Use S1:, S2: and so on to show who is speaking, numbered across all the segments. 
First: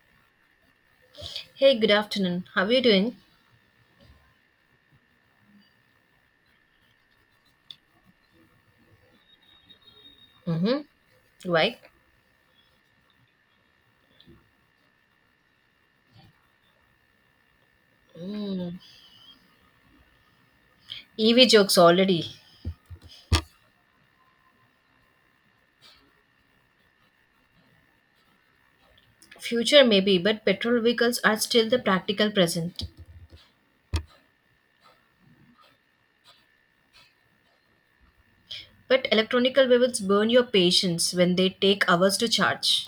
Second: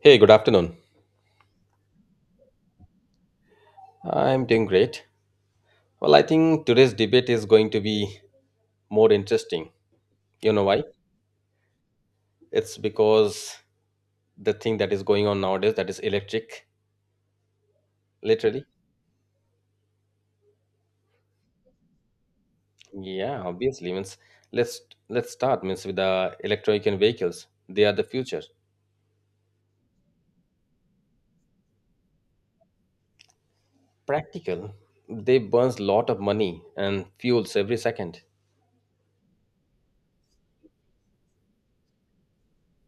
S1: Hey, good afternoon.
S2: Hey, good afternoon. How are you doing?
S1: I'm doing great. Well, I think today's debate is going to be more interesting. You know why?
S2: Mm-hmm. Right.
S1: It's because the thing that is going on nowadays that is electric, literally.
S2: Mm. EV jokes already.
S1: Yeah, obviously. Means let's let's start means with the electronic and vehicles. They are the future.
S2: Future maybe, but petrol vehicles are still the practical present.
S1: Practical. They burns lot of money and fuels every second.
S2: But electronical vehicles burn your patience when they take hours to charge.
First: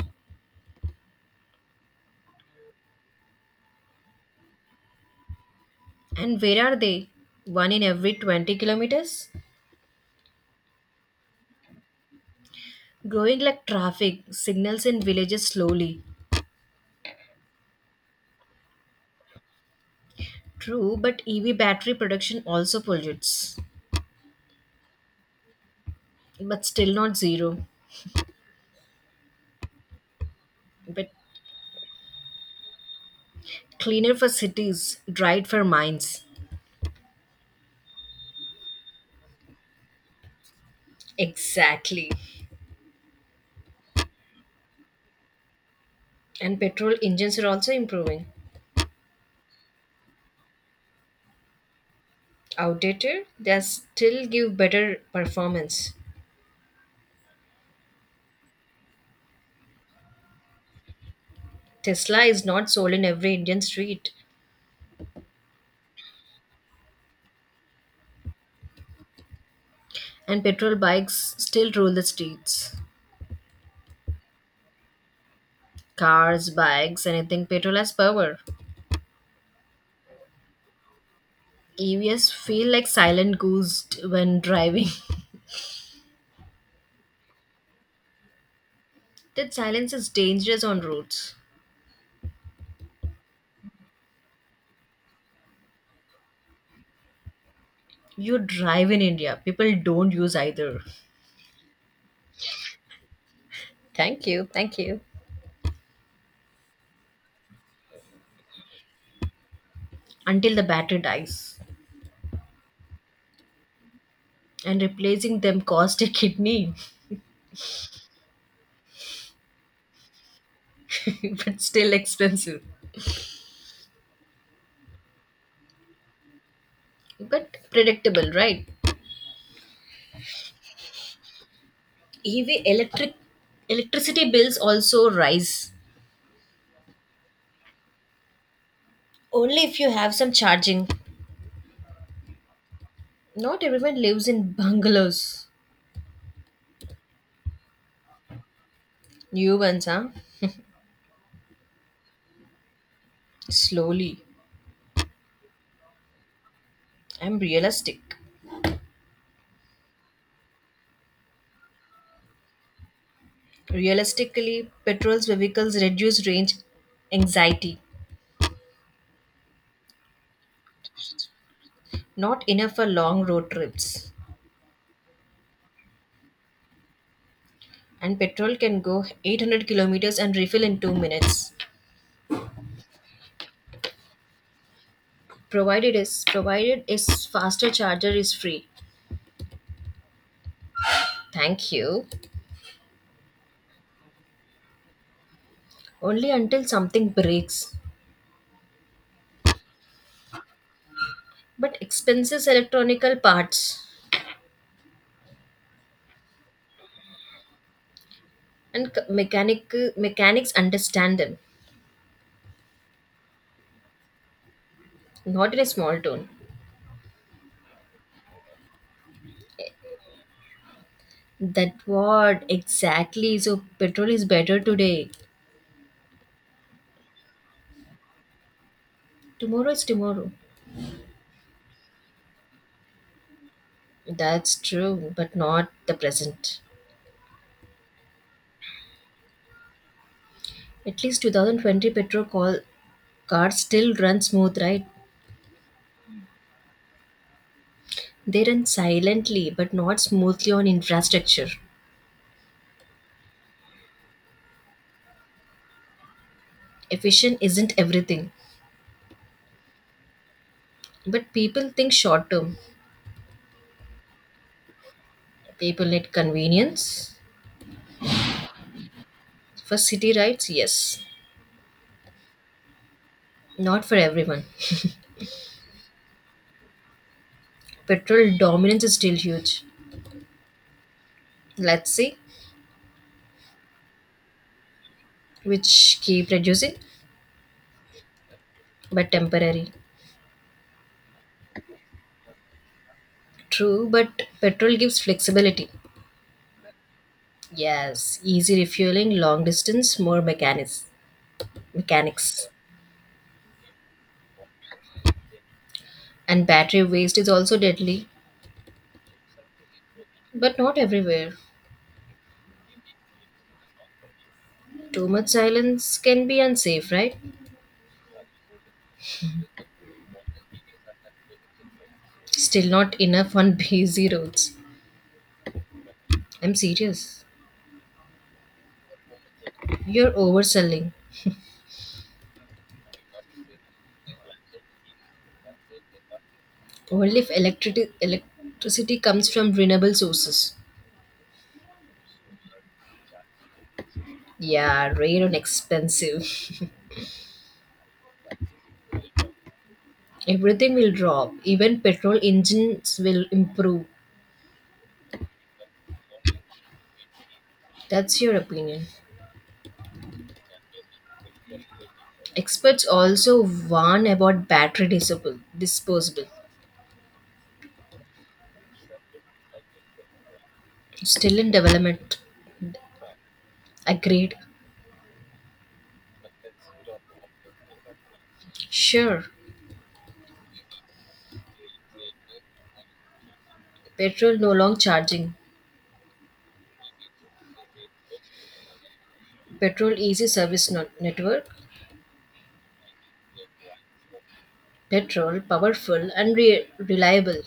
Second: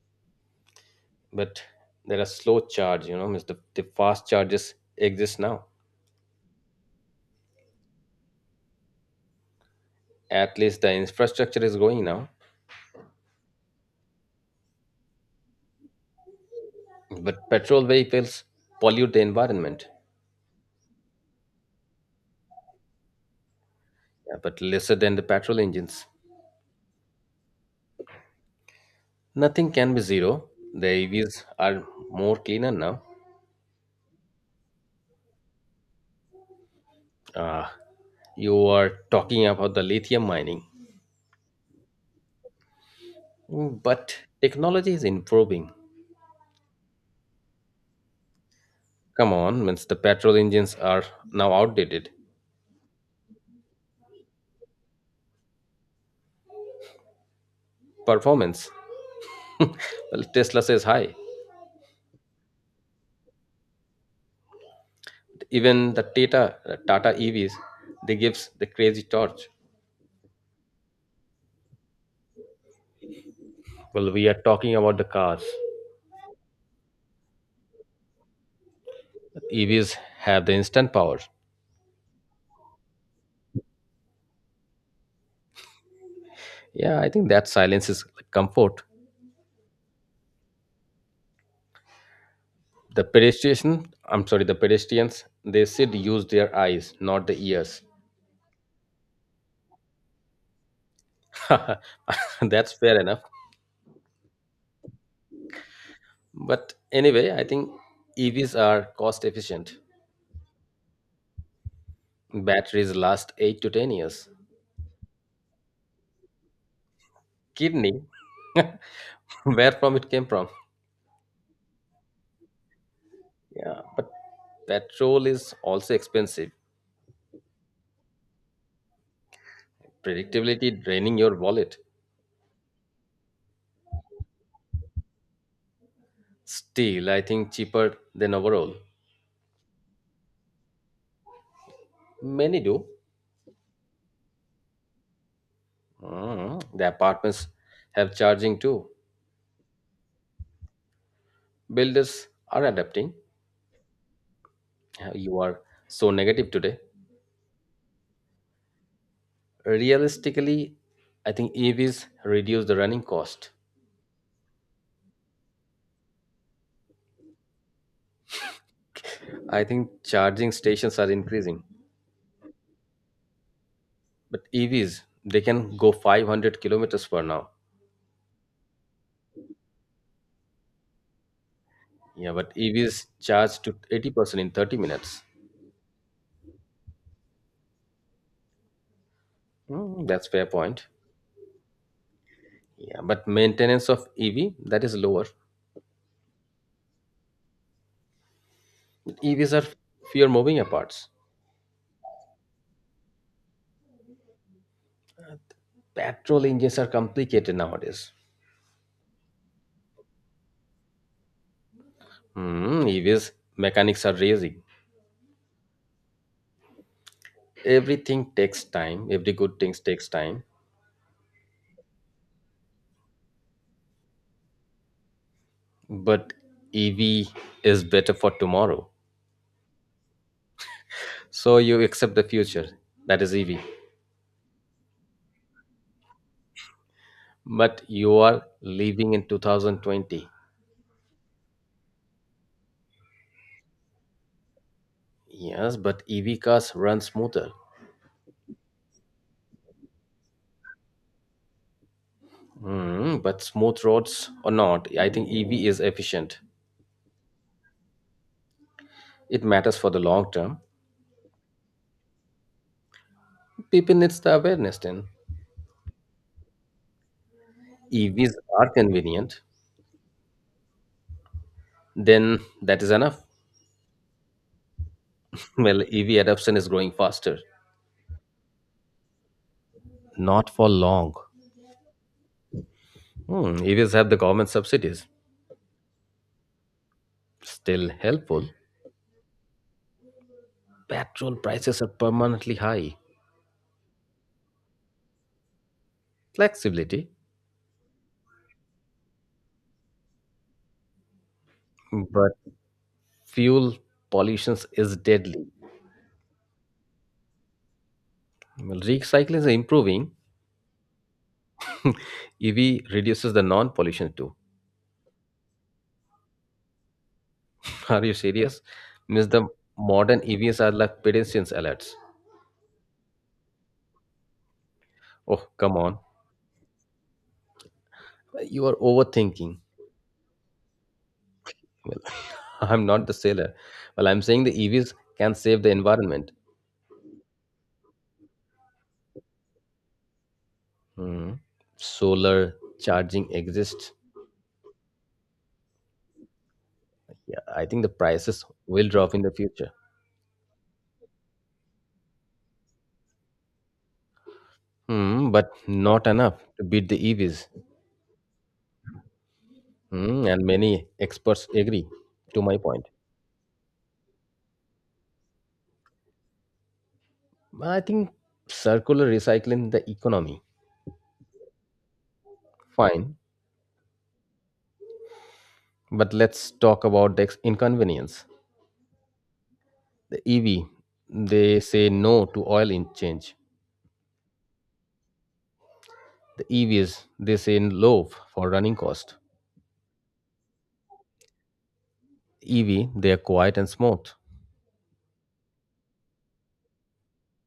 S1: But there are slow charge, means the fast charges exist now.
S2: And where are they? One in every 20 kilometers?
S1: At least the infrastructure is going now.
S2: Growing like traffic, signals in villages slowly.
S1: But petrol vehicles pollute the environment,
S2: True, but EV battery production also pollutes.
S1: yeah, but lesser than the petrol engines.
S2: But still not zero.
S1: Nothing can be zero. The
S2: But
S1: EVs are more cleaner now.
S2: cleaner for cities, dried for mines.
S1: Uh, you are talking about the lithium mining,
S2: Exactly.
S1: But technology is improving.
S2: And petrol engines are also improving.
S1: Come on, means the petrol engines are now outdated.
S2: Outdated, they still give better performance.
S1: Performance, well, Tesla says hi.
S2: Tesla is not sold in every Indian street,
S1: Even the Tata EVs, they gives the crazy torch.
S2: and petrol bikes still rule the streets.
S1: Well, we are talking about the cars.
S2: Cars, bikes, anything petrol has power.
S1: EVs have the instant power.
S2: EVs feel like silent goose when driving.
S1: Yeah, I think that silence is like, comfort.
S2: That silence is dangerous on roads.
S1: The pedestrian, I'm sorry, the pedestrians, they should use their eyes, not the ears.
S2: You drive in India, people don't use either.
S1: That's fair enough.
S2: Thank you, thank you.
S1: But anyway, I think EVs are cost efficient.
S2: Until the battery dies.
S1: Batteries last 8 to 10 years.
S2: And replacing them cost a kidney.
S1: Kidney, where from it came from.
S2: But still expensive,
S1: Yeah, but petrol is also expensive.
S2: but predictable, right?
S1: Predictability draining your wallet.
S2: EV electricity bills also rise.
S1: Still, I think cheaper than overall.
S2: Only if you have some charging.
S1: Many do.
S2: Not everyone lives in bungalows.
S1: The apartments have charging too.
S2: New ones, huh?
S1: Builders are adapting.
S2: Slowly.
S1: You are so negative today.
S2: I'm realistic.
S1: Realistically, I think EVs reduce the running cost.
S2: Realistically, petrol's vehicles reduce range anxiety.
S1: I think charging stations are increasing,
S2: Not enough for long road trips.
S1: but EVs they can go 500 kilometers per now.
S2: And petrol can go 800 kilometers and refill in 2 minutes.
S1: Yeah, but EVs charge to 80% in 30 minutes.
S2: Provided is provided is faster charger is free.
S1: That's fair point.
S2: Thank you.
S1: Yeah, but maintenance of EV that is lower.
S2: Only until something breaks.
S1: EVs are fewer moving parts.
S2: But expenses, electronical parts,
S1: Petrol engines are complicated nowadays.
S2: and mechanics understand them.
S1: EVs mechanics are raising.
S2: Not in a small town.
S1: Everything takes time, every good things takes time,
S2: That what exactly? So petrol is better today.
S1: but EV is better for tomorrow.
S2: Tomorrow is tomorrow.
S1: So you accept the future, that is EV,
S2: That's true, but not the present.
S1: but you are living in 2020.
S2: At least 2020 petrol call cars still run smooth, right?
S1: Yes, but EV cars run smoother.
S2: They run silently, but not smoothly on infrastructure.
S1: Hmm, but smooth roads or not, I think EV is efficient.
S2: Efficient isn't everything,
S1: It matters for the long term.
S2: but people think short term.
S1: People needs the awareness then.
S2: People need convenience.
S1: EVs are convenient.
S2: For city rides, yes.
S1: Then that is enough.
S2: Not for everyone.
S1: Well, EV adoption is growing faster.
S2: Petrol dominance is still huge.
S1: Not for long.
S2: Let's see,
S1: Hmm, EVs have the government subsidies,
S2: which keep reducing,
S1: still helpful.
S2: but temporary.
S1: Petrol prices are permanently high.
S2: True, but petrol gives flexibility.
S1: Flexibility,
S2: Yes, easy refueling, long distance, more mechanics.
S1: but
S2: Mechanics.
S1: fuel pollution is deadly.
S2: And battery waste is also deadly,
S1: Well, recycling is improving.
S2: but not everywhere.
S1: EV reduces the non-pollution too.
S2: Too much silence can be unsafe, right?
S1: Are you serious? Means the modern EVs are like pedestrians alerts.
S2: Still not enough on busy roads.
S1: Oh, come on.
S2: I'm serious.
S1: You are overthinking.
S2: You're overselling.
S1: I'm not the sailor. Well, I'm saying the EVs can save the environment.
S2: Only if electricity comes from renewable sources.
S1: Hmm. Solar charging exists.
S2: Yeah, rare and expensive.
S1: Yeah, I think the prices will drop in the future.
S2: Everything will drop. Even petrol engines will improve.
S1: Hmm, but not enough to beat the EVs.
S2: That's your opinion.
S1: Hmm, and many experts agree to my
S2: Experts
S1: point.
S2: also warn about battery disposable.
S1: I think circular recycling the economy.
S2: Still in development.
S1: Fine,
S2: Agreed.
S1: but let's talk about the inconvenience.
S2: Sure.
S1: The EV, they say no to oil in change.
S2: Petrol no long charging.
S1: The EVs, they say low for running cost.
S2: Petrol easy service network.
S1: EV, they are quiet and smooth.
S2: Petrol powerful and reliable.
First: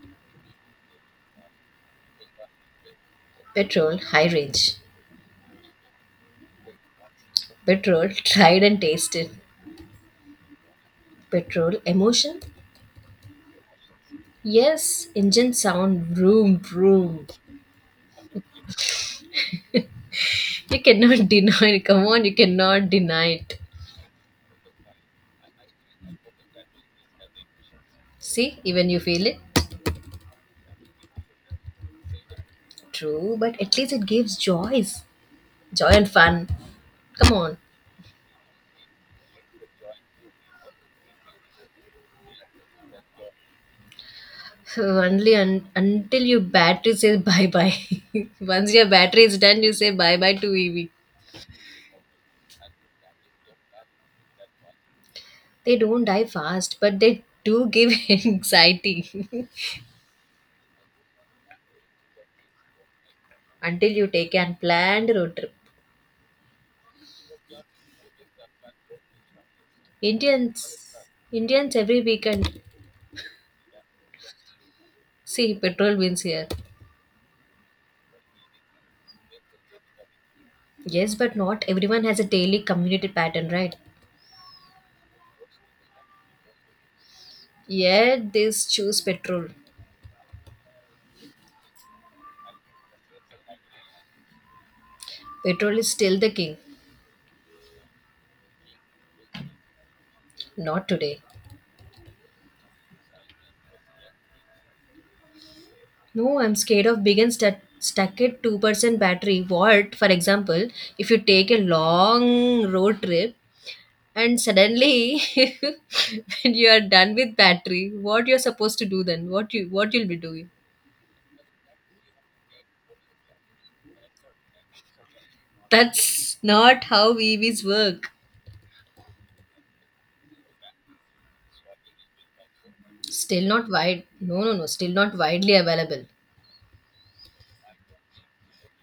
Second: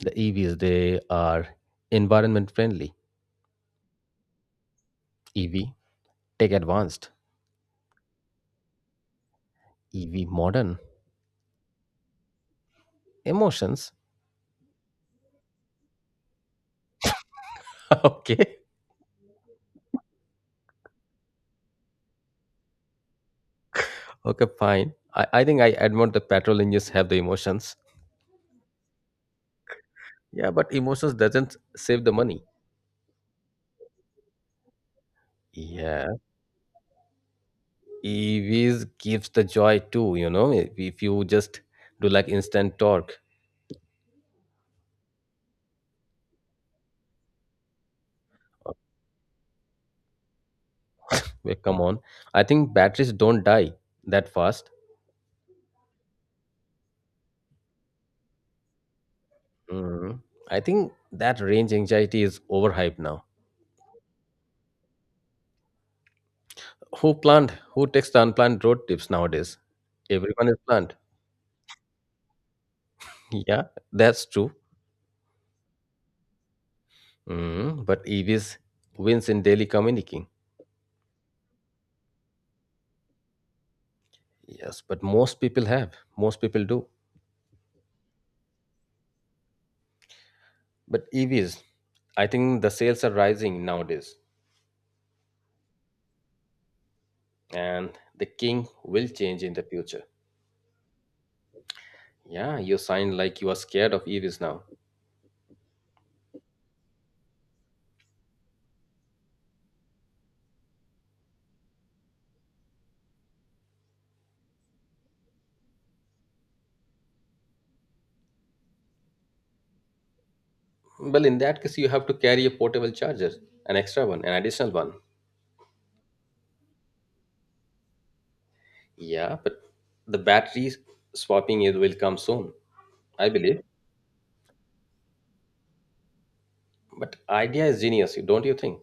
S1: The EVs, they are environment friendly.
S2: Petrol high range.
S1: EV, tech advanced.
S2: Petrol tried and tasted.
S1: EV modern.
S2: Petrol emotion?
S1: Emotions.
S2: Yes, engine sound vroom vroom.
S1: okay.
S2: You cannot deny it. Come on, you cannot deny it.
S1: Okay, fine. I think I admit the petrol engines have the emotions.
S2: See, even you feel it.
S1: Yeah, but emotions doesn't save the money.
S2: True, but at least it gives joy
S1: Yeah.
S2: and fun. Come on.
S1: EVs gives the joy too, if you just do like instant torque.
S2: Only until your battery says bye bye. Once your battery is done, you say bye bye to EV.
S1: Well, come on. I think batteries don't die that fast.
S2: They don't die fast, but they do give anxiety
S1: Mhm. I think that range anxiety is overhyped now.
S2: until you take an planned road trip.
S1: Who planned? Who takes the unplanned road trips nowadays? Everyone is planned.
S2: Indians, Indians every weekend.
S1: Yeah, that's true.
S2: See, petrol wins here.
S1: But EVs wins in daily communicating.
S2: Yes, but not everyone has a daily commuter pattern, right?
S1: Yes, but most people have. Most people do.
S2: Yet they choose petrol.
S1: But EVs, I think the sales are rising nowadays,
S2: Petrol is still the king.
S1: and the king will change in the future.
S2: Not today.
S1: Yeah, you sound like you are scared of EVs now.
S2: No, I'm scared of big and stuck at 2% battery. What, for example, if you take a long road trip and suddenly when you are done with battery, what you're supposed to do then? What you'll be doing?
S1: Well, in that case, you have to carry a portable charger, an extra one, an additional one.
S2: That's not how EVs work.
S1: Yeah, but the battery swapping is will come soon, I
S2: Still
S1: believe.
S2: not wide. No, no, no. Still not widely available.
S1: But idea is genius, don't you think?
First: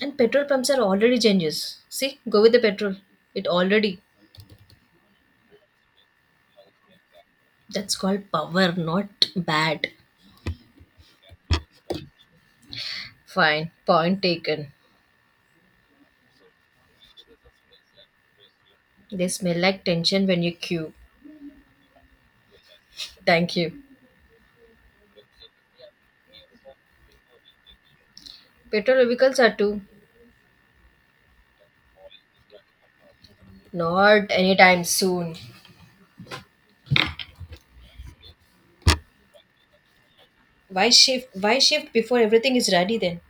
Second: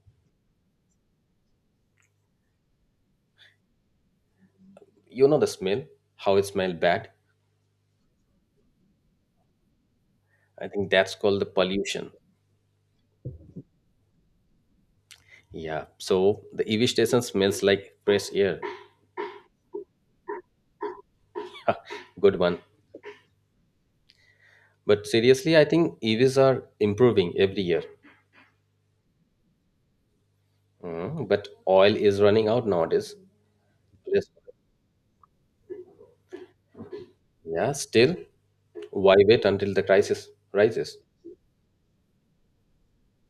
S2: And petrol pumps are already genius. See, go with the petrol. It already.
S1: You know the smell, how it smells bad.
S2: That's called power, not bad.
S1: I think that's called the pollution.
S2: Fine, point taken.
S1: Yeah, so the EV station smells like fresh air.
S2: They smell like tension when you queue.
S1: Good one.
S2: Thank you.
S1: But seriously, I think EVs are improving every year.
S2: Petrol vehicles are too.
S1: But oil is running out nowadays. Yes.
S2: Not anytime soon.
S1: Yeah, still, why wait until the crisis
S2: Why
S1: rises?
S2: shift? Why shift before everything is ready then?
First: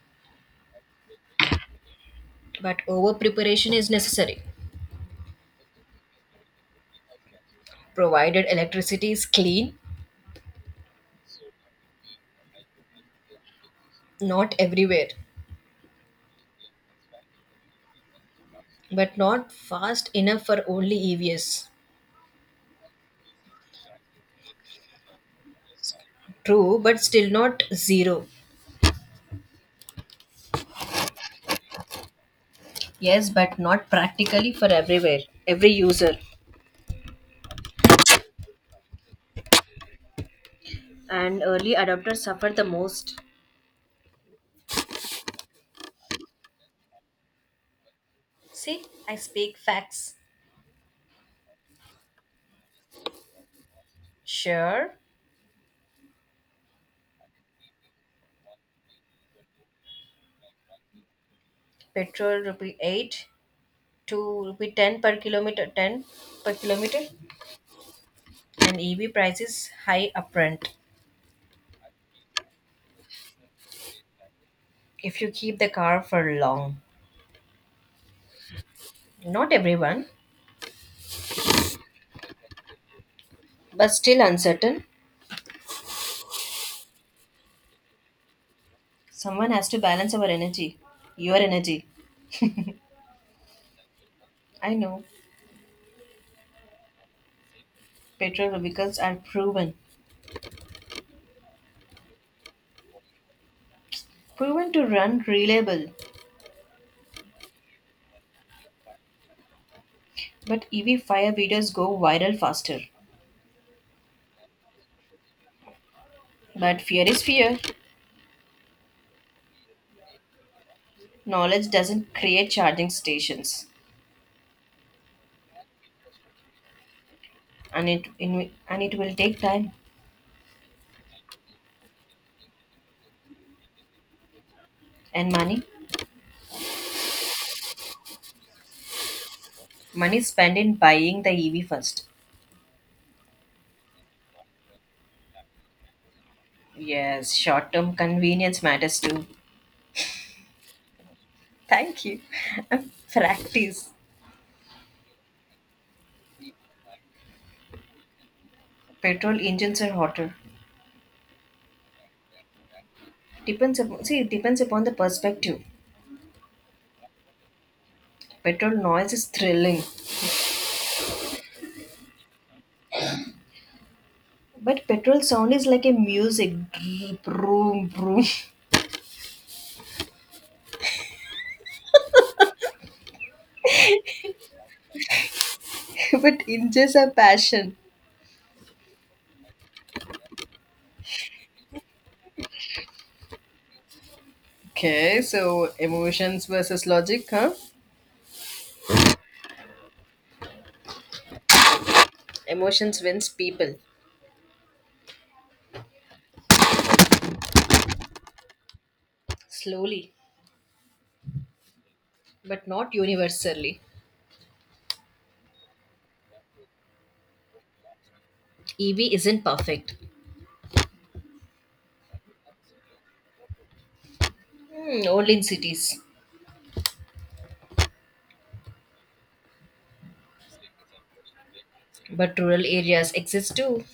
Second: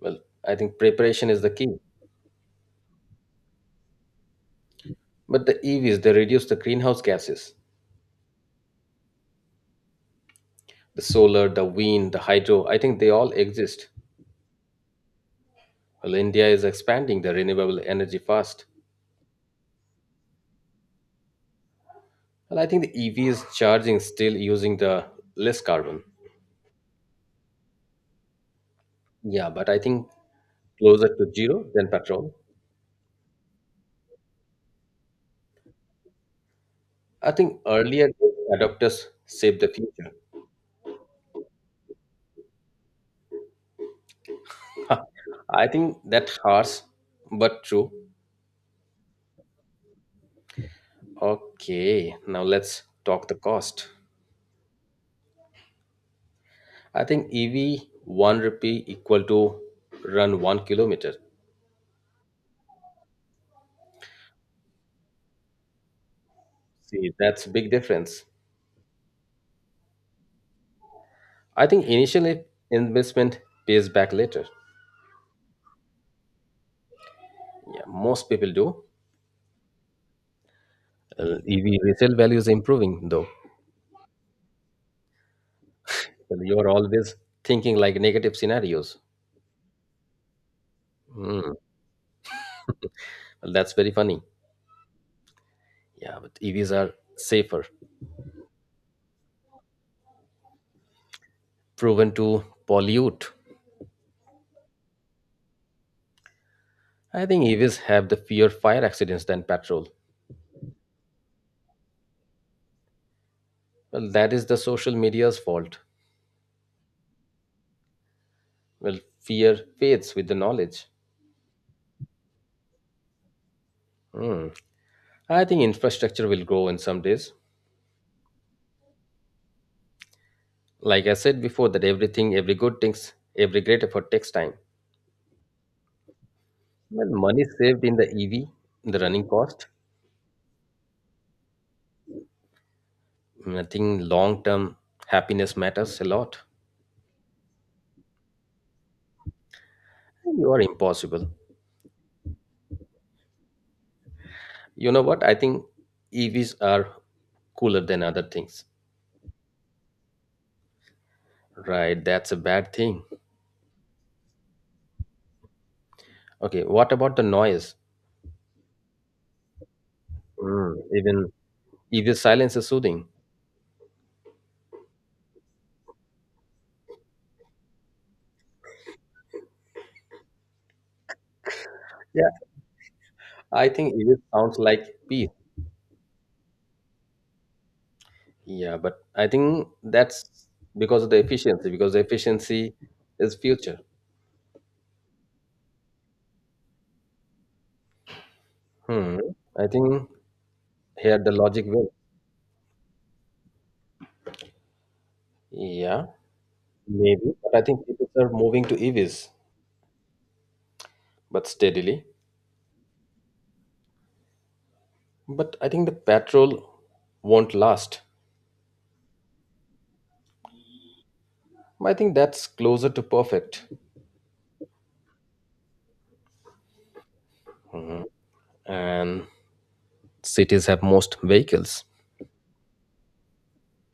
S1: Well, I think preparation is the key.
S2: But over preparation is necessary.
S1: But the EVs, they reduce the greenhouse gases.
S2: Provided electricity is clean,
S1: The solar, the wind, the hydro, I think they all exist.
S2: not everywhere,
S1: Well, India is expanding the renewable energy fast.
S2: but not fast enough for only EVs.
S1: Well, I think the EV is charging still using the less carbon.
S2: True, but still not zero.
S1: Yeah, but I think closer to zero than petrol.
S2: Yes, but not practically for everywhere, every user.
S1: I think earlier adopters saved the future.
S2: And early adopters suffer the most.
S1: I think that harsh, but true.
S2: See, I speak facts.
S1: Okay, now let's talk the cost.
S2: Sure,
S1: I think EV 1 rupee equal to run 1 kilometer.
S2: petrol rupee 8 to rupee 10 per kilometer, 10 per kilometer,
S1: See, that's big difference.
S2: and EV prices high upfront
S1: I think initially investment pays back later.
S2: if you keep the car for long.
S1: Yeah, most people do.
S2: Not everyone.
S1: EV resale value is improving though.
S2: But still uncertain.
S1: Well, you're always thinking like negative scenarios.
S2: Someone has to balance our energy. Your
S1: Hmm.
S2: energy.
S1: Well, that's very funny.
S2: I know.
S1: Yeah, but EVs are safer,
S2: Petrol vehicles are proven.
S1: proven to pollute.
S2: Proven to run reliable.
S1: I think EVs have the fear fire accidents than petrol.
S2: But EV fire videos go viral faster.
S1: Well, that is the social media's fault.
S2: But fear is fear.
S1: Well, fear fades with the knowledge.
S2: Knowledge doesn't create charging stations,
S1: Hmm. I think infrastructure will grow in some days.
S2: and it will take time
S1: Like I said before, that everything, every good things, every great effort takes time.
S2: and money.
S1: Well, money saved in the EV, the running cost.
S2: Money spent in buying the EV first.
S1: I think long term happiness matters a lot.
S2: Yes, short-term convenience matters too.
S1: You are impossible.
S2: Thank you. Practice.
S1: You know what? I think EVs are cooler than other things.
S2: Petrol engines are hotter.
S1: Right, that's a bad thing.
S2: See, it depends upon the perspective.
S1: Okay, what about the noise?
S2: Petrol noise is thrilling,
S1: Even EV silence is soothing.
S2: but petrol sound is like a music, vroom vroom.
S1: Yeah, I think EV sounds like peace.
S2: But engines are passion.
S1: Yeah, but I think that's because of the efficiency, because the efficiency is future.
S2: Okay, so emotions versus logic, huh?
S1: Hmm. I think here the logic will.
S2: Emotions wins people.
S1: Yeah, maybe. But I think people are moving to EVs,
S2: Slowly,
S1: but steadily.
S2: but not universally.
S1: But I think the petrol won't last.
S2: EV isn't perfect.
S1: I think that's closer to perfect.
S2: Hmm, only in cities.
S1: And cities have most vehicles.
S2: But rural areas exist too.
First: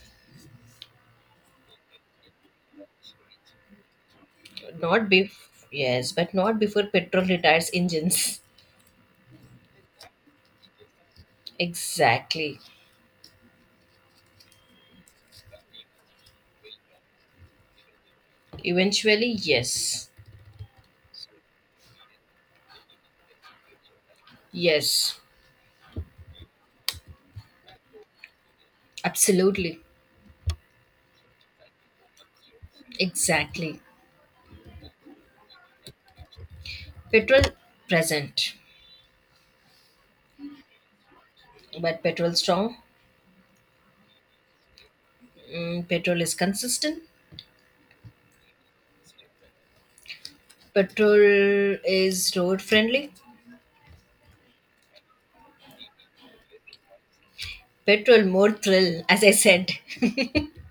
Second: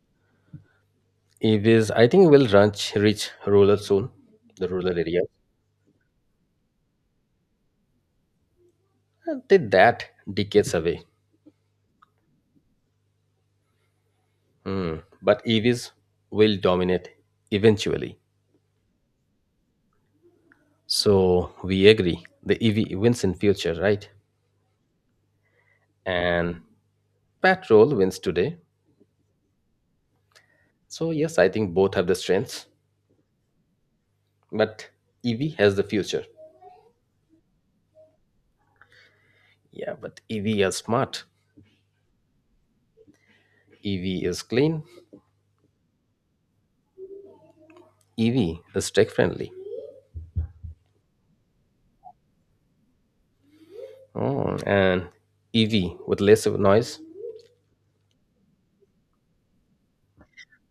S1: EVs, I think, will reach rural soon, the rural
S2: Not
S1: area.
S2: bef yes, but not before petrol retires engines.
S1: I think that decades away.
S2: Exactly.
S1: Hmm. But EVs will dominate eventually.
S2: Eventually, yes.
S1: So we agree. The EV wins in future, right?
S2: Yes,
S1: And petrol wins today.
S2: absolutely.
S1: So yes, I think both have the strengths,
S2: Exactly.
S1: but EV has the future.
S2: Petrol present,
S1: Yeah, but EV is smart.
S2: but petrol strong.
S1: EV is clean.
S2: Mm, petrol is consistent.
S1: EV is tech friendly.
S2: Petrol is road friendly.
S1: Oh, and EV with less of noise,
S2: Petrol more thrill, as I said.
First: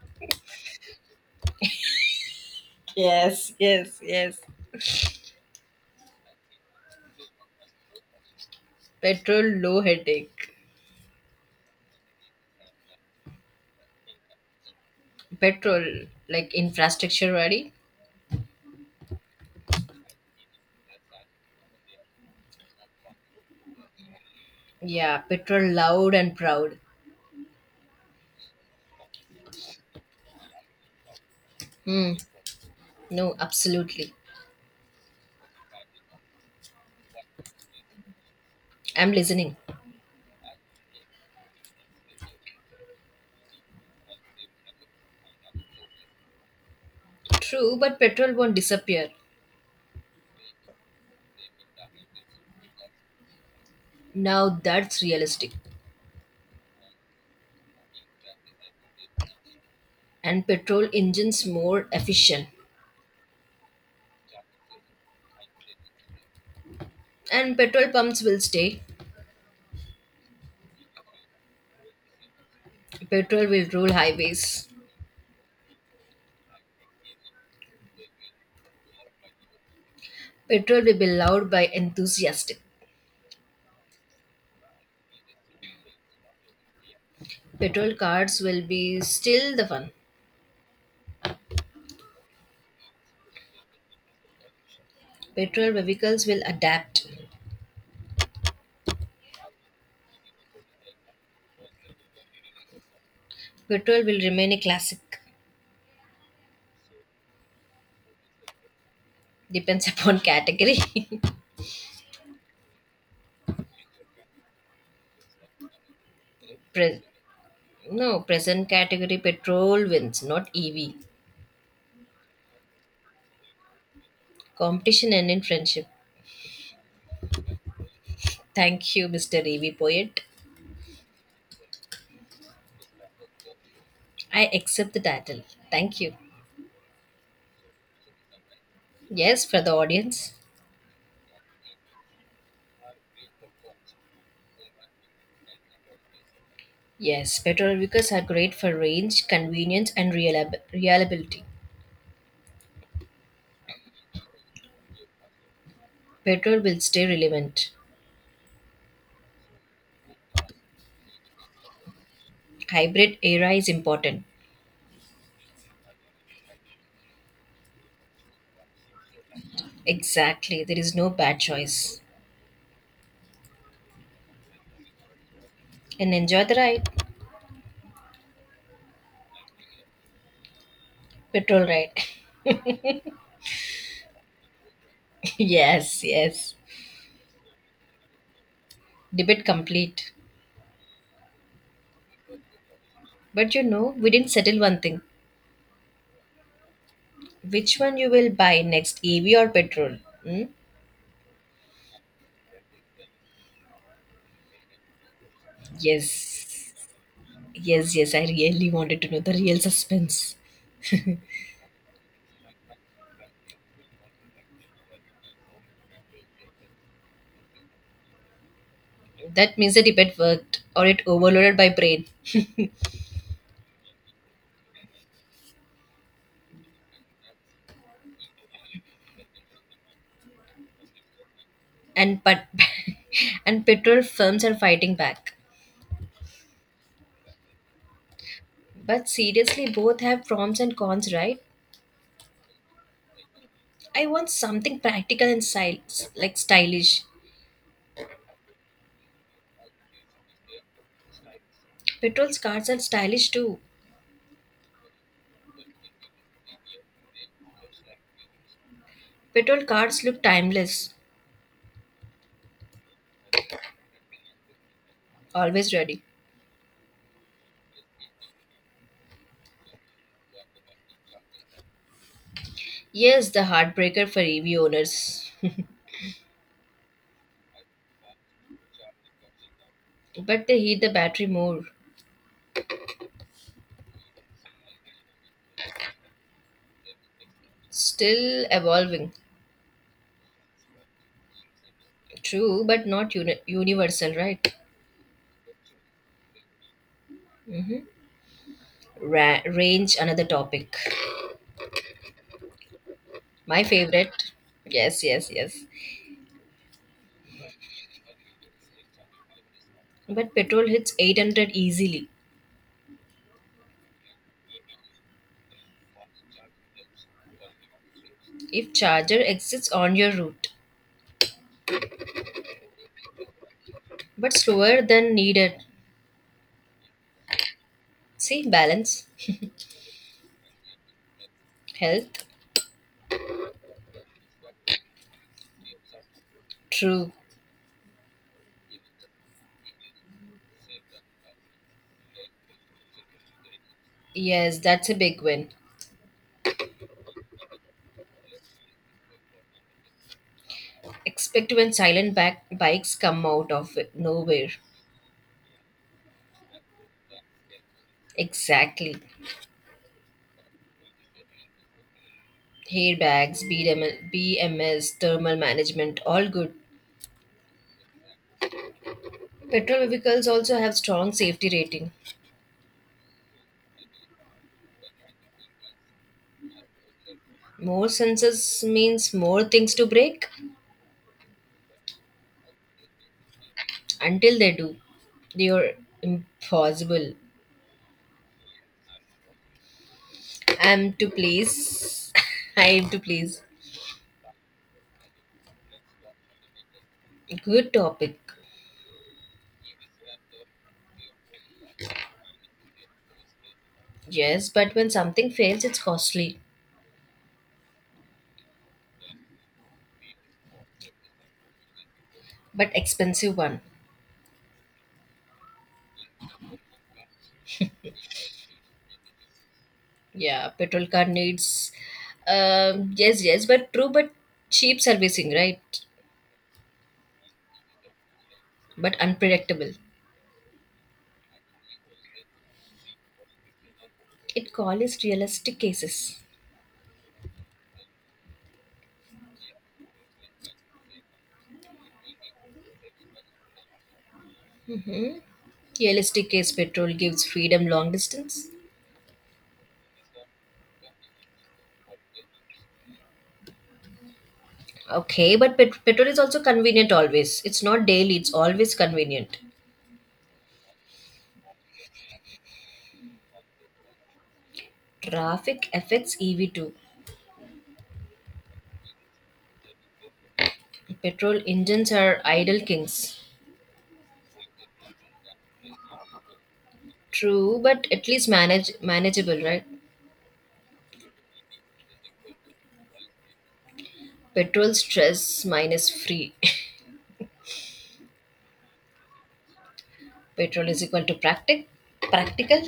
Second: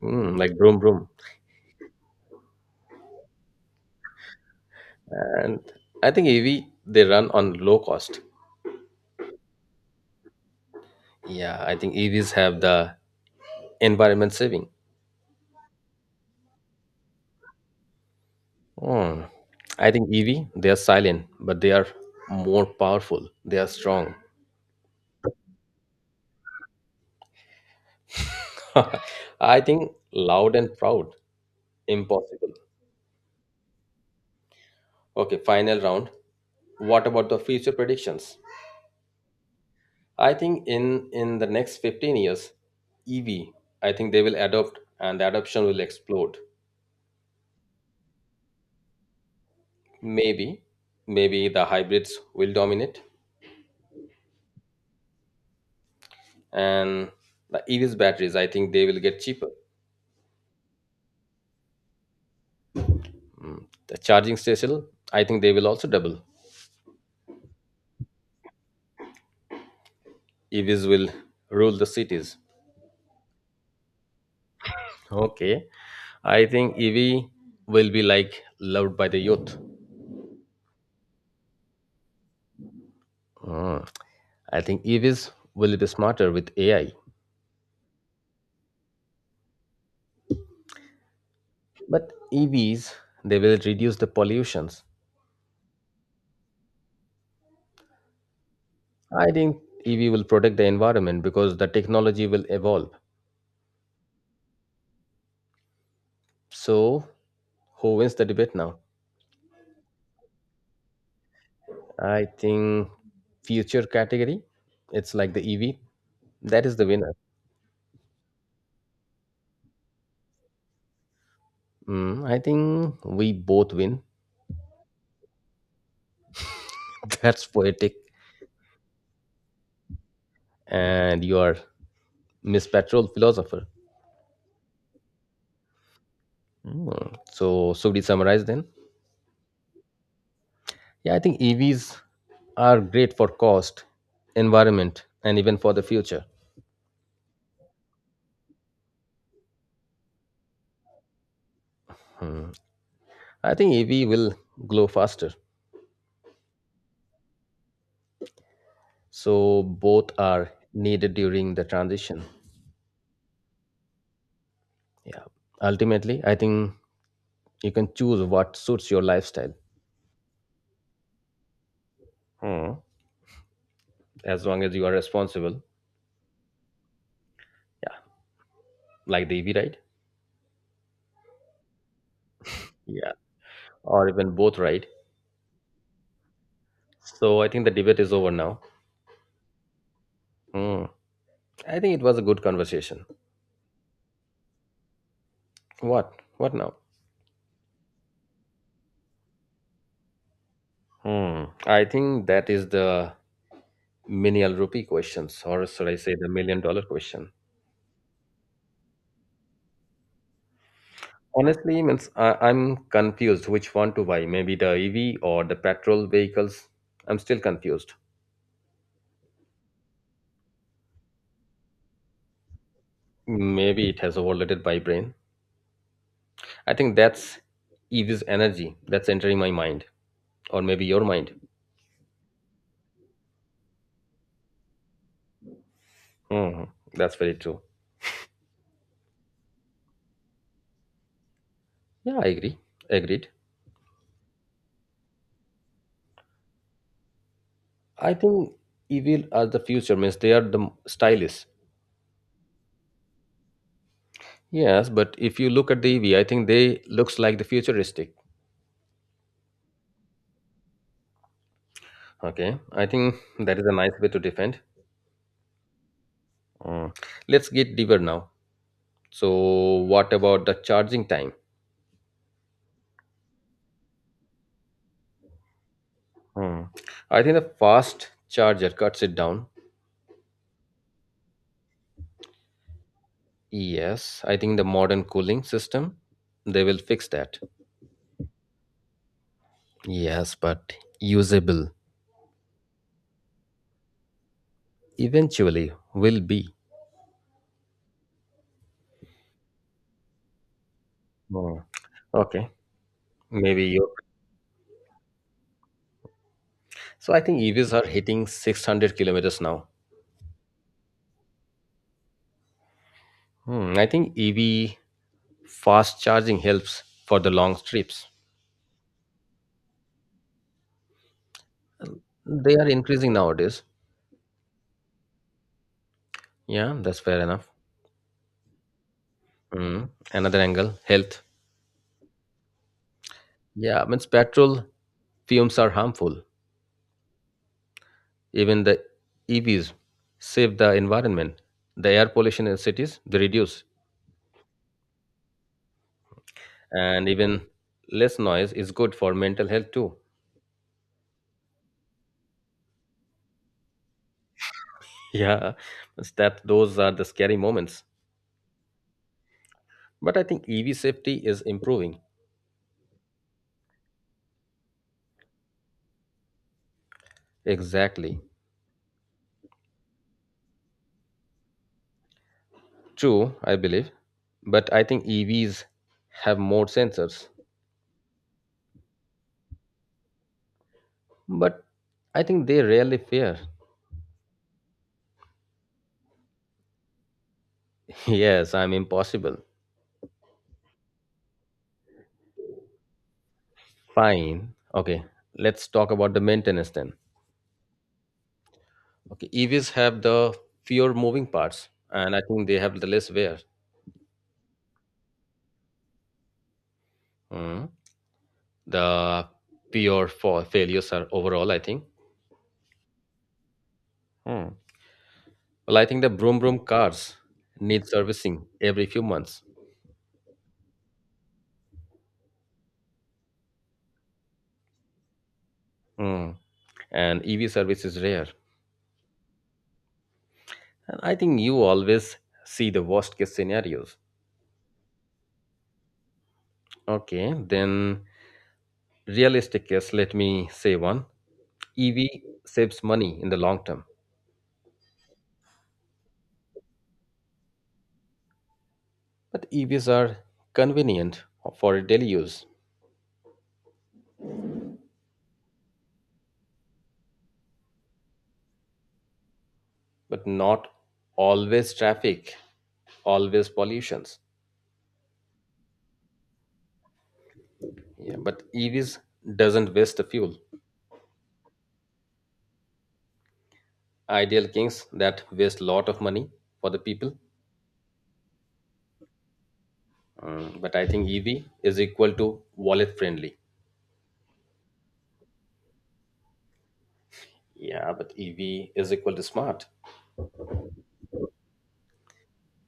S1: like broom broom.
S2: Yes, yes, yes.
S1: And I think EV they run on low cost.
S2: Petrol low headache.
S1: Yeah, I think EVs have the environment saving.
S2: Petrol like infrastructure ready.
S1: Oh, I think EV they are silent, but they are more powerful. They are strong.
S2: Yeah, petrol loud and proud.
S1: I think loud and proud,
S2: Hmm.
S1: impossible.
S2: No, absolutely.
S1: Okay, final round. What about the future predictions?
S2: I'm listening.
S1: I think in the next 15 years, EV, I think they will adopt and the adoption will explode.
S2: True, but petrol won't disappear.
S1: Maybe, maybe the hybrids will dominate
S2: Now that's realistic.
S1: and the EVs batteries, I think they will get cheaper.
S2: And petrol engines more efficient.
S1: The charging station, I think they will also double.
S2: And petrol pumps will stay.
S1: EVs will rule the cities.
S2: Petrol will rule highways.
S1: Okay. I think EV will be like loved by the youth.
S2: Petrol will be loved by enthusiastic.
S1: Mm. I think EVs will be smarter with AI.
S2: Petrol cars will be still the one.
S1: But EVs, they will reduce the pollutions.
S2: Petrol vehicles will adapt.
S1: I think EV will protect the environment because the technology will evolve.
S2: Petrol will remain a classic.
S1: So, who wins the debate now?
S2: Depends upon category.
S1: I think future category, it's like the EV. That is the
S2: Pre-
S1: winner.
S2: no, present category petrol wins, not EV.
S1: I think we both win.
S2: Competition and in friendship.
S1: That's poetic.
S2: Thank you, Mr. EV Poet.
S1: And you are Miss Petrol philosopher.
S2: I accept the title. Thank you.
S1: So, should we summarize then?
S2: Yes, for the audience.
S1: Yeah, I think EVs are great for cost, environment, and even for the future.
S2: Yes, petrol vehicles are great for range, convenience, and reliability.
S1: Hmm. I think EV will glow faster.
S2: Petrol will stay relevant.
S1: So both are needed during the transition.
S2: Hybrid era is important.
S1: Yeah, ultimately I think you can choose what suits your lifestyle.
S2: Exactly. There is no bad choice.
S1: Hmm. As long as you are responsible.
S2: And enjoy the ride.
S1: Yeah, like the EV ride.
S2: Petrol ride.
S1: Yeah, or even both ride.
S2: Yes, yes.
S1: So I think the debate is over now.
S2: Debate complete.
S1: Hmm. I think it was a good conversation.
S2: But we didn't settle one thing.
S1: What now?
S2: Which one you will buy next, EV or petrol? Hmm?
S1: Hmm. I think that is the million rupee questions or should I say the million
S2: Yes.
S1: dollar question.
S2: Yes, yes. I really wanted to know the real suspense.
S1: Honestly, means I'm confused which one to buy, maybe the EV or the petrol vehicles. I'm still confused.
S2: That means the debate worked or it overloaded my brain.
S1: Maybe it has overloaded my brain. I think that's EV's energy that's entering my mind, or maybe your mind.
S2: And but and petrol firms are fighting back.
S1: Hmm. That's very true.
S2: But seriously, both have pros and cons, right?
S1: Yeah, I agree. Agreed.
S2: I want something practical and stylish, like stylish.
S1: I think EV are the future, means they are the stylish.
S2: Petrol cars are stylish too.
S1: Yes, but if you look at the EV, I think they looks like the futuristic.
S2: Petrol cars look timeless,
S1: Okay, I think that is a nice way to defend.
S2: always ready.
S1: Mm. Let's get deeper now. So, what about the charging time?
S2: Yes, the heartbreaker for EV owners.
S1: Hmm. I think the fast charger cuts it down.
S2: But they heat the battery more.
S1: Yes, I think the modern cooling system they will fix that.
S2: Still evolving,
S1: Yes, but usable
S2: true, but not universal, right?
S1: eventually will be.
S2: Range, another topic.
S1: Hmm. Okay,
S2: My
S1: maybe you.
S2: favorite. Yes, yes, yes.
S1: So I think EVs are hitting 600 kilometers now.
S2: But petrol hits 800 easily
S1: Hmm. I think EV fast charging helps for the long trips.
S2: if charger exists on your route,
S1: They are increasing nowadays.
S2: but slower than needed.
S1: Yeah, that's fair enough.
S2: See, balance.
S1: Hmm. Another angle, health.
S2: Health?
S1: Yeah, means petrol fumes are harmful.
S2: True.
S1: Even the EVs save the environment. The air pollution in cities they reduce,
S2: Yes, that's a big win.
S1: and even less noise is good for mental health too.
S2: Expect when silent back bikes come out of nowhere.
S1: Yeah, means that those are the scary moments.
S2: Exactly.
S1: But I think EV safety is improving.
S2: Hair bags, BMS, thermal management, all good.
S1: Exactly.
S2: Petrol vehicles also have strong safety rating.
S1: True, I believe. But I think EVs have more sensors.
S2: More sensors means more things to break.
S1: But I think they rarely fear.
S2: Until they do, they are impossible.
S1: Yes, I'm impossible.
S2: I'm to please. I am to please.
S1: Fine. Okay. Let's talk about the maintenance then.
S2: Good topic.
S1: Okay. EVs have the fewer moving parts, and I think they have the less wear.
S2: Yes, but when something fails, it's costly.
S1: Mm. The fewer for failures are overall, I think.
S2: But expensive one.
S1: Mm. Well, I think the broom broom cars need servicing every few months.
S2: Yeah, petrol car needs. Yes, yes, but true, but cheap servicing, right?
S1: Mm. And EV service is rare.
S2: But unpredictable.
S1: And I think you always see the worst case scenarios.
S2: It call is realistic cases.
S1: Okay, then realistic case. Let me say one. EV saves money in the long term.
S2: Realistic case petrol gives freedom long distance.
S1: But EVs are convenient for daily use,
S2: Okay, but petrol is also convenient always. It's not daily, it's always convenient.
S1: but not always traffic, always pollutions.
S2: Traffic affects EV too.
S1: Yeah, but EVs doesn't waste the fuel.
S2: Petrol engines are idle kings.
S1: Ideal kings that waste lot of money for the people.
S2: True, but at least manageable, right?
S1: Mm, but I think EV is equal to wallet friendly.
S2: Petrol stress minus free.
S1: Yeah, but EV is equal to smart.
S2: Petrol is equal to practical.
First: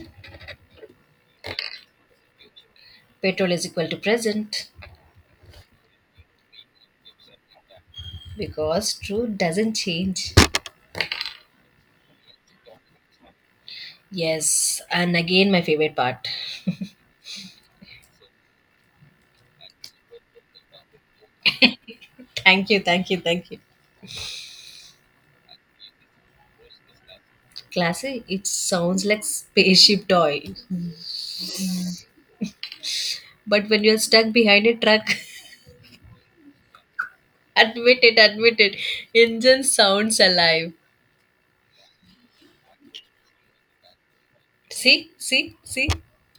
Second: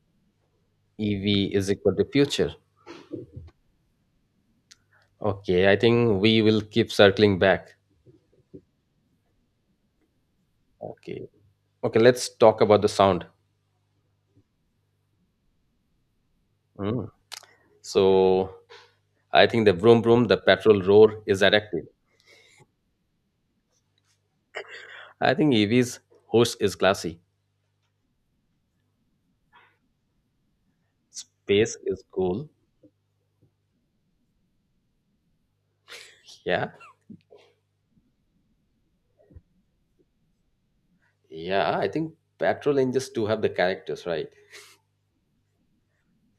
S1: EV is equal to future.
S2: Petrol is equal to present
S1: Okay, I think we will keep circling back.
S2: because truth doesn't change.
S1: Okay. Okay, let's talk about the sound.
S2: Yes, and again, my favorite part.
S1: Mm. So I think the vroom vroom, the petrol roar is addictive.
S2: Thank you, thank you, thank you.
S1: I think EV's host is classy.
S2: Classy, it sounds like spaceship toy.
S1: Space is cool.
S2: But when you're stuck behind a truck,
S1: Yeah.
S2: admit it, engine sounds alive.
S1: Yeah. I think petrol engines do have the characters, right?
S2: See, see, see.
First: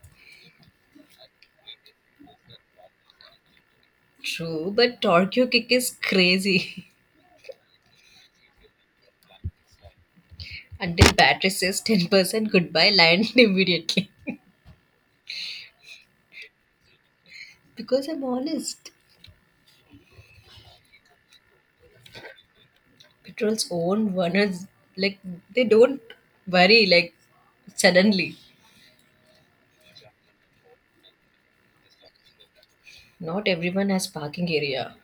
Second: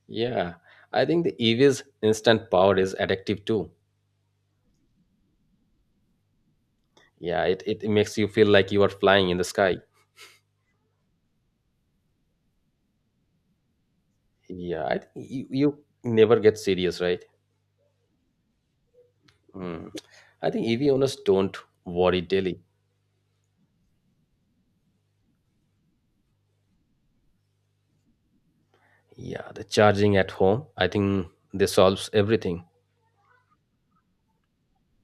S1: Yeah. I think the EV's instant power is addictive too.
S2: True, but Tokyo kick is crazy.
S1: Yeah. It makes you feel like you are flying in the sky.
S2: Until battery says 10% goodbye, land immediately.
S1: Yeah. I think you never get serious, right?
S2: Because I'm honest.
S1: Mm. I think EV owners don't worry daily.
S2: Petrol's own runners, like they don't worry like suddenly.
S1: Yeah. The charging at home, I think this solves everything.
S2: Not everyone has parking area.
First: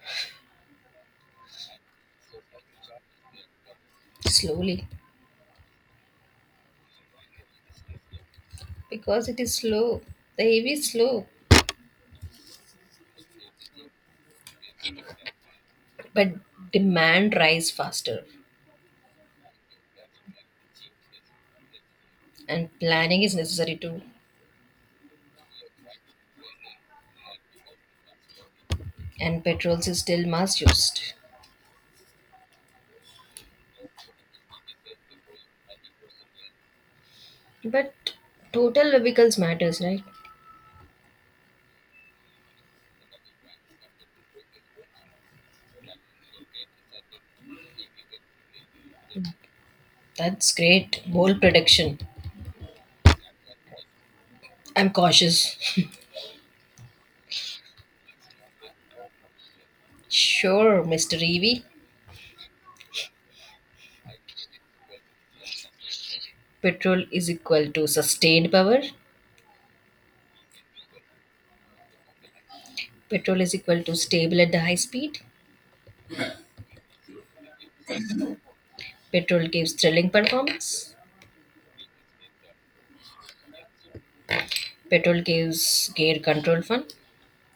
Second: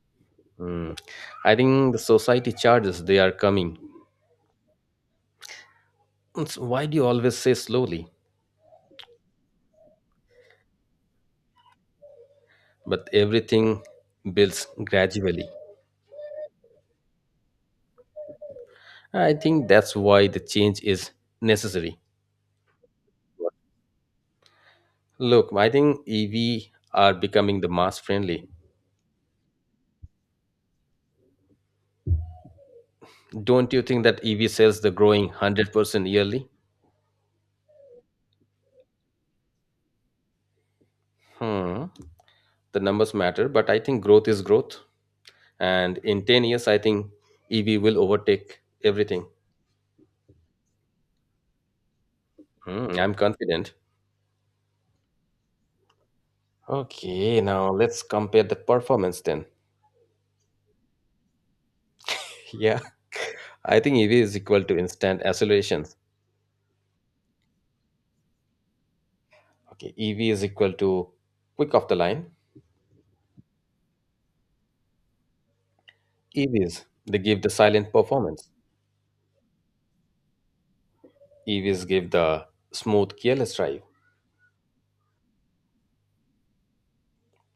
S1: Mm. I think the society charges they are coming.
S2: Slowly,
S1: It's why do you always say slowly?
S2: because it is slow. The AV is slow,
S1: But everything builds gradually.
S2: but demand rise faster,
S1: I think that's why the change is necessary.
S2: and planning is necessary too.
S1: Look, I think EV are becoming the mass friendly.
S2: And petrols is still mass used,
S1: Don't you think that EV sales the growing 100% yearly?
S2: but total vehicles matters, right?
S1: Hmm. The numbers matter, but I think growth is growth. And in 10 years, I think EV will overtake everything.
S2: That's great. Bold prediction.
S1: Hmm, I'm confident.
S2: I'm cautious.
S1: Okay, now let's compare the performance then.
S2: Sure, Mr. EV.
S1: Yeah, I think EV is equal to instant accelerations.
S2: Petrol is equal to sustained power.
S1: Okay, EV is equal to quick off the line.
S2: Petrol is equal to stable at the high speed.
S1: EVs, they give the silent performance.
S2: Petrol gives thrilling performance.
S1: EVs give the smooth, careless drive.
S2: Petrol gives gear control fun.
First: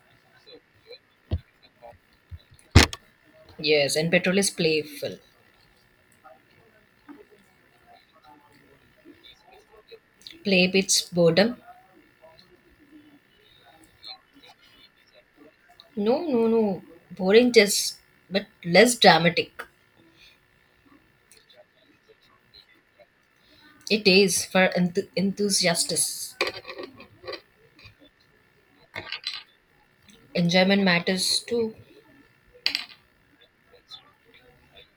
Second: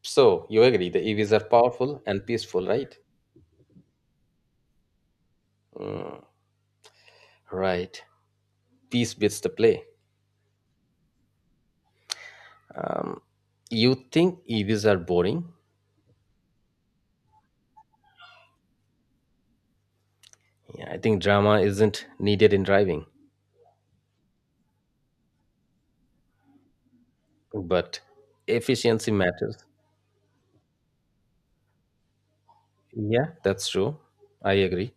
S1: So, you agree the EVs are powerful and peaceful, right?
S2: Yes, and petrol is playful.
S1: Mm, right. Peace beats the play.
S2: Play beats boredom.
S1: Um, you think EVs are boring?
S2: No, no, no. Boring just, but less dramatic.
S1: Yeah, I think drama isn't needed in driving,
S2: It is for enthusiasts.
S1: but efficiency matters.
S2: Enjoyment matters too.
S1: Yeah, that's true. I agree.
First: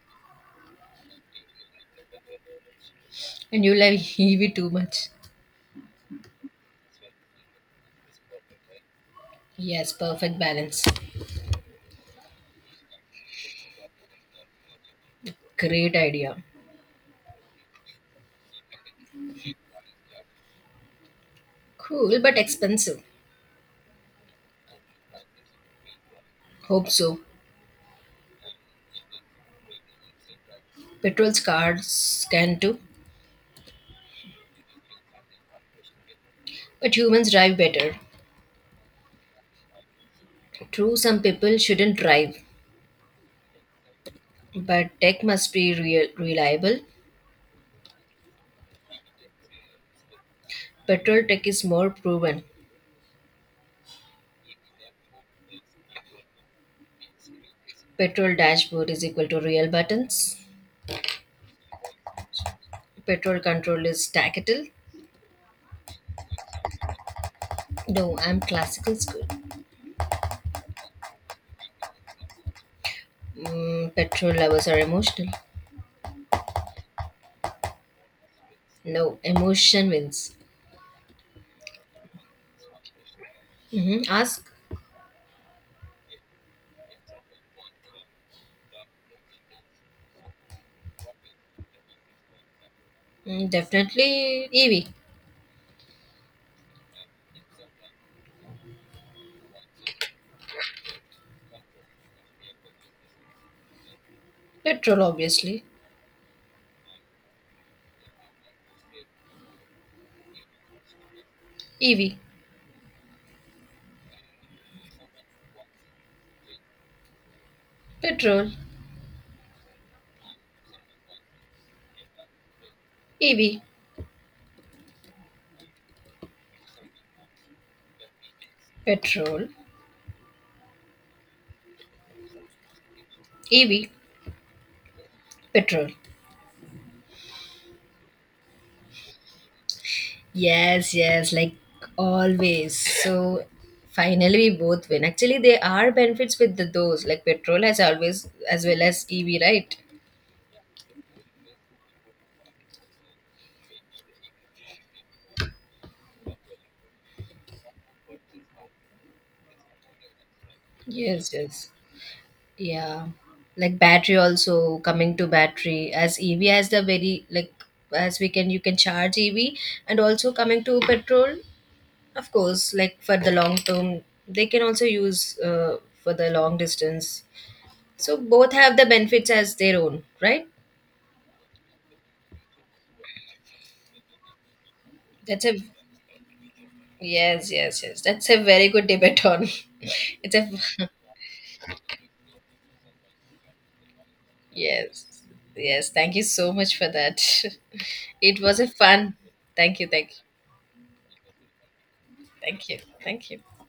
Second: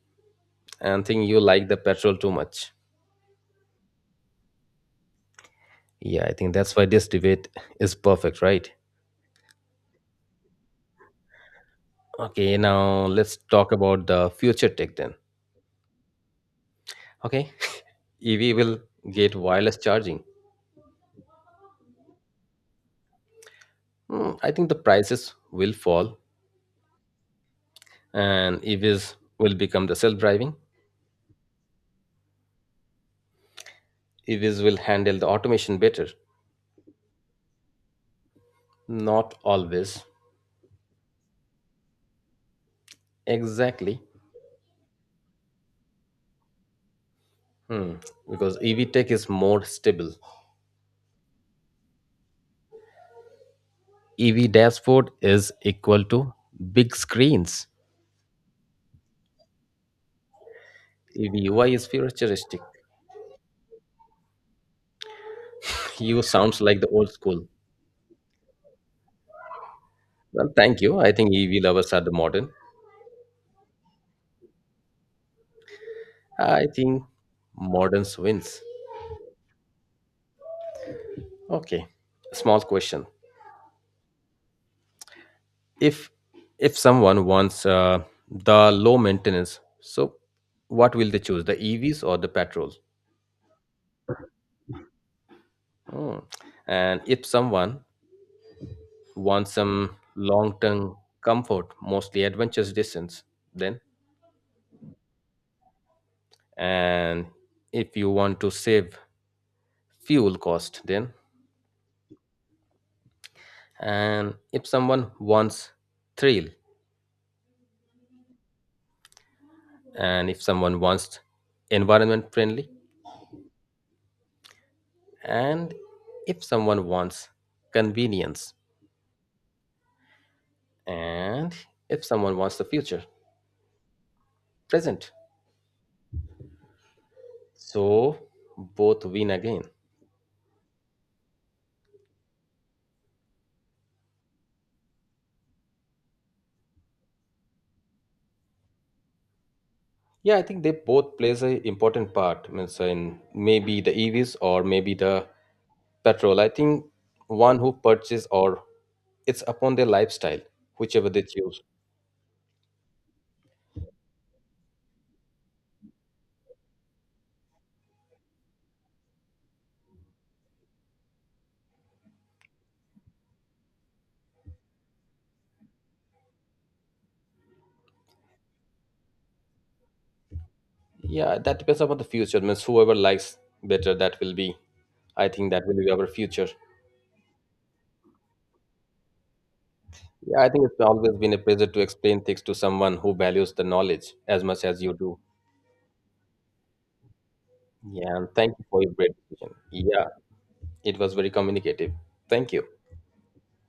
S1: And think you like the petrol too much.
S2: And you like heavy too much.
S1: Yeah, I think that's why this debate is perfect, right?
S2: Yes, perfect balance.
S1: Okay, now let's talk about the future tech then.
S2: Great idea.
S1: Okay, EV will get wireless charging.
S2: Cool, but expensive.
S1: Hmm, I think the prices will fall
S2: Hope so.
S1: and EVs will become the self driving.
S2: Petrol's cars can too,
S1: EVs will handle the automation better.
S2: but humans drive better.
S1: Not always.
S2: True, some people shouldn't drive,
S1: Exactly.
S2: but tech must be real, reliable.
S1: Hmm. Because EV tech is more stable.
S2: Petrol tech is more proven.
S1: EV dashboard is equal to big screens.
S2: Petrol dashboard is equal to real buttons.
S1: EV. Why is futuristic?
S2: Petrol control is tactile.
S1: You sounds like the old school.
S2: No, I'm classical school.
S1: Well, thank you. I think EV lovers are the modern.
S2: Mm, petrol lovers are emotional.
S1: I think modern wins.
S2: No, emotion wins.
S1: Okay, small question.
S2: Hmm. Ask.
S1: If if someone wants the low maintenance, so what will they choose? The EVs or the petrols?
S2: Mm, definitely EV.
S1: Hmm. And if someone wants some long term comfort, mostly adventurous distance, then.
S2: Petrol, obviously.
S1: And if you want to save fuel cost, then.
S2: EV.
S1: And if someone wants thrill.
S2: Petrol.
S1: And if someone wants environment friendly.
S2: EV.
S1: And if someone wants convenience.
S2: Petrol.
S1: And if someone wants the future.
S2: EV.
S1: Present.
S2: Petrol.
S1: So both win again.
S2: Yes, yes, like always. So finally we both win. Actually, there are benefits with those, like petrol as always, as well as EV, right?
S1: Yeah, I think they both plays a important part, means in maybe the EVs or maybe the petrol. I think one who purchase or it's upon their lifestyle, whichever they
S2: Yes,
S1: choose.
S2: yes. Yeah. Like battery also coming to battery as EV has the very like as we can you can charge EV and also coming to petrol, of course, like for the long term, they can also use for the long distance. So both have the benefits as their own, right?
S1: Yeah, that depends upon the future. Means whoever likes better, that will be. I
S2: That's
S1: think
S2: a
S1: that will be our future.
S2: Yes, yes, yes. That's a very good debate on. It's
S1: Yeah, I
S2: a
S1: think it's always been a pleasure to explain things to someone who values the knowledge as much as you do.
S2: yes, yes. Thank you so much for that.
S1: Yeah, and
S2: It
S1: thank
S2: was
S1: you
S2: a
S1: for your great
S2: fun.
S1: decision.
S2: Thank you,
S1: Yeah,
S2: thank you,
S1: it was very communicative. Thank you.
S2: thank you, thank you.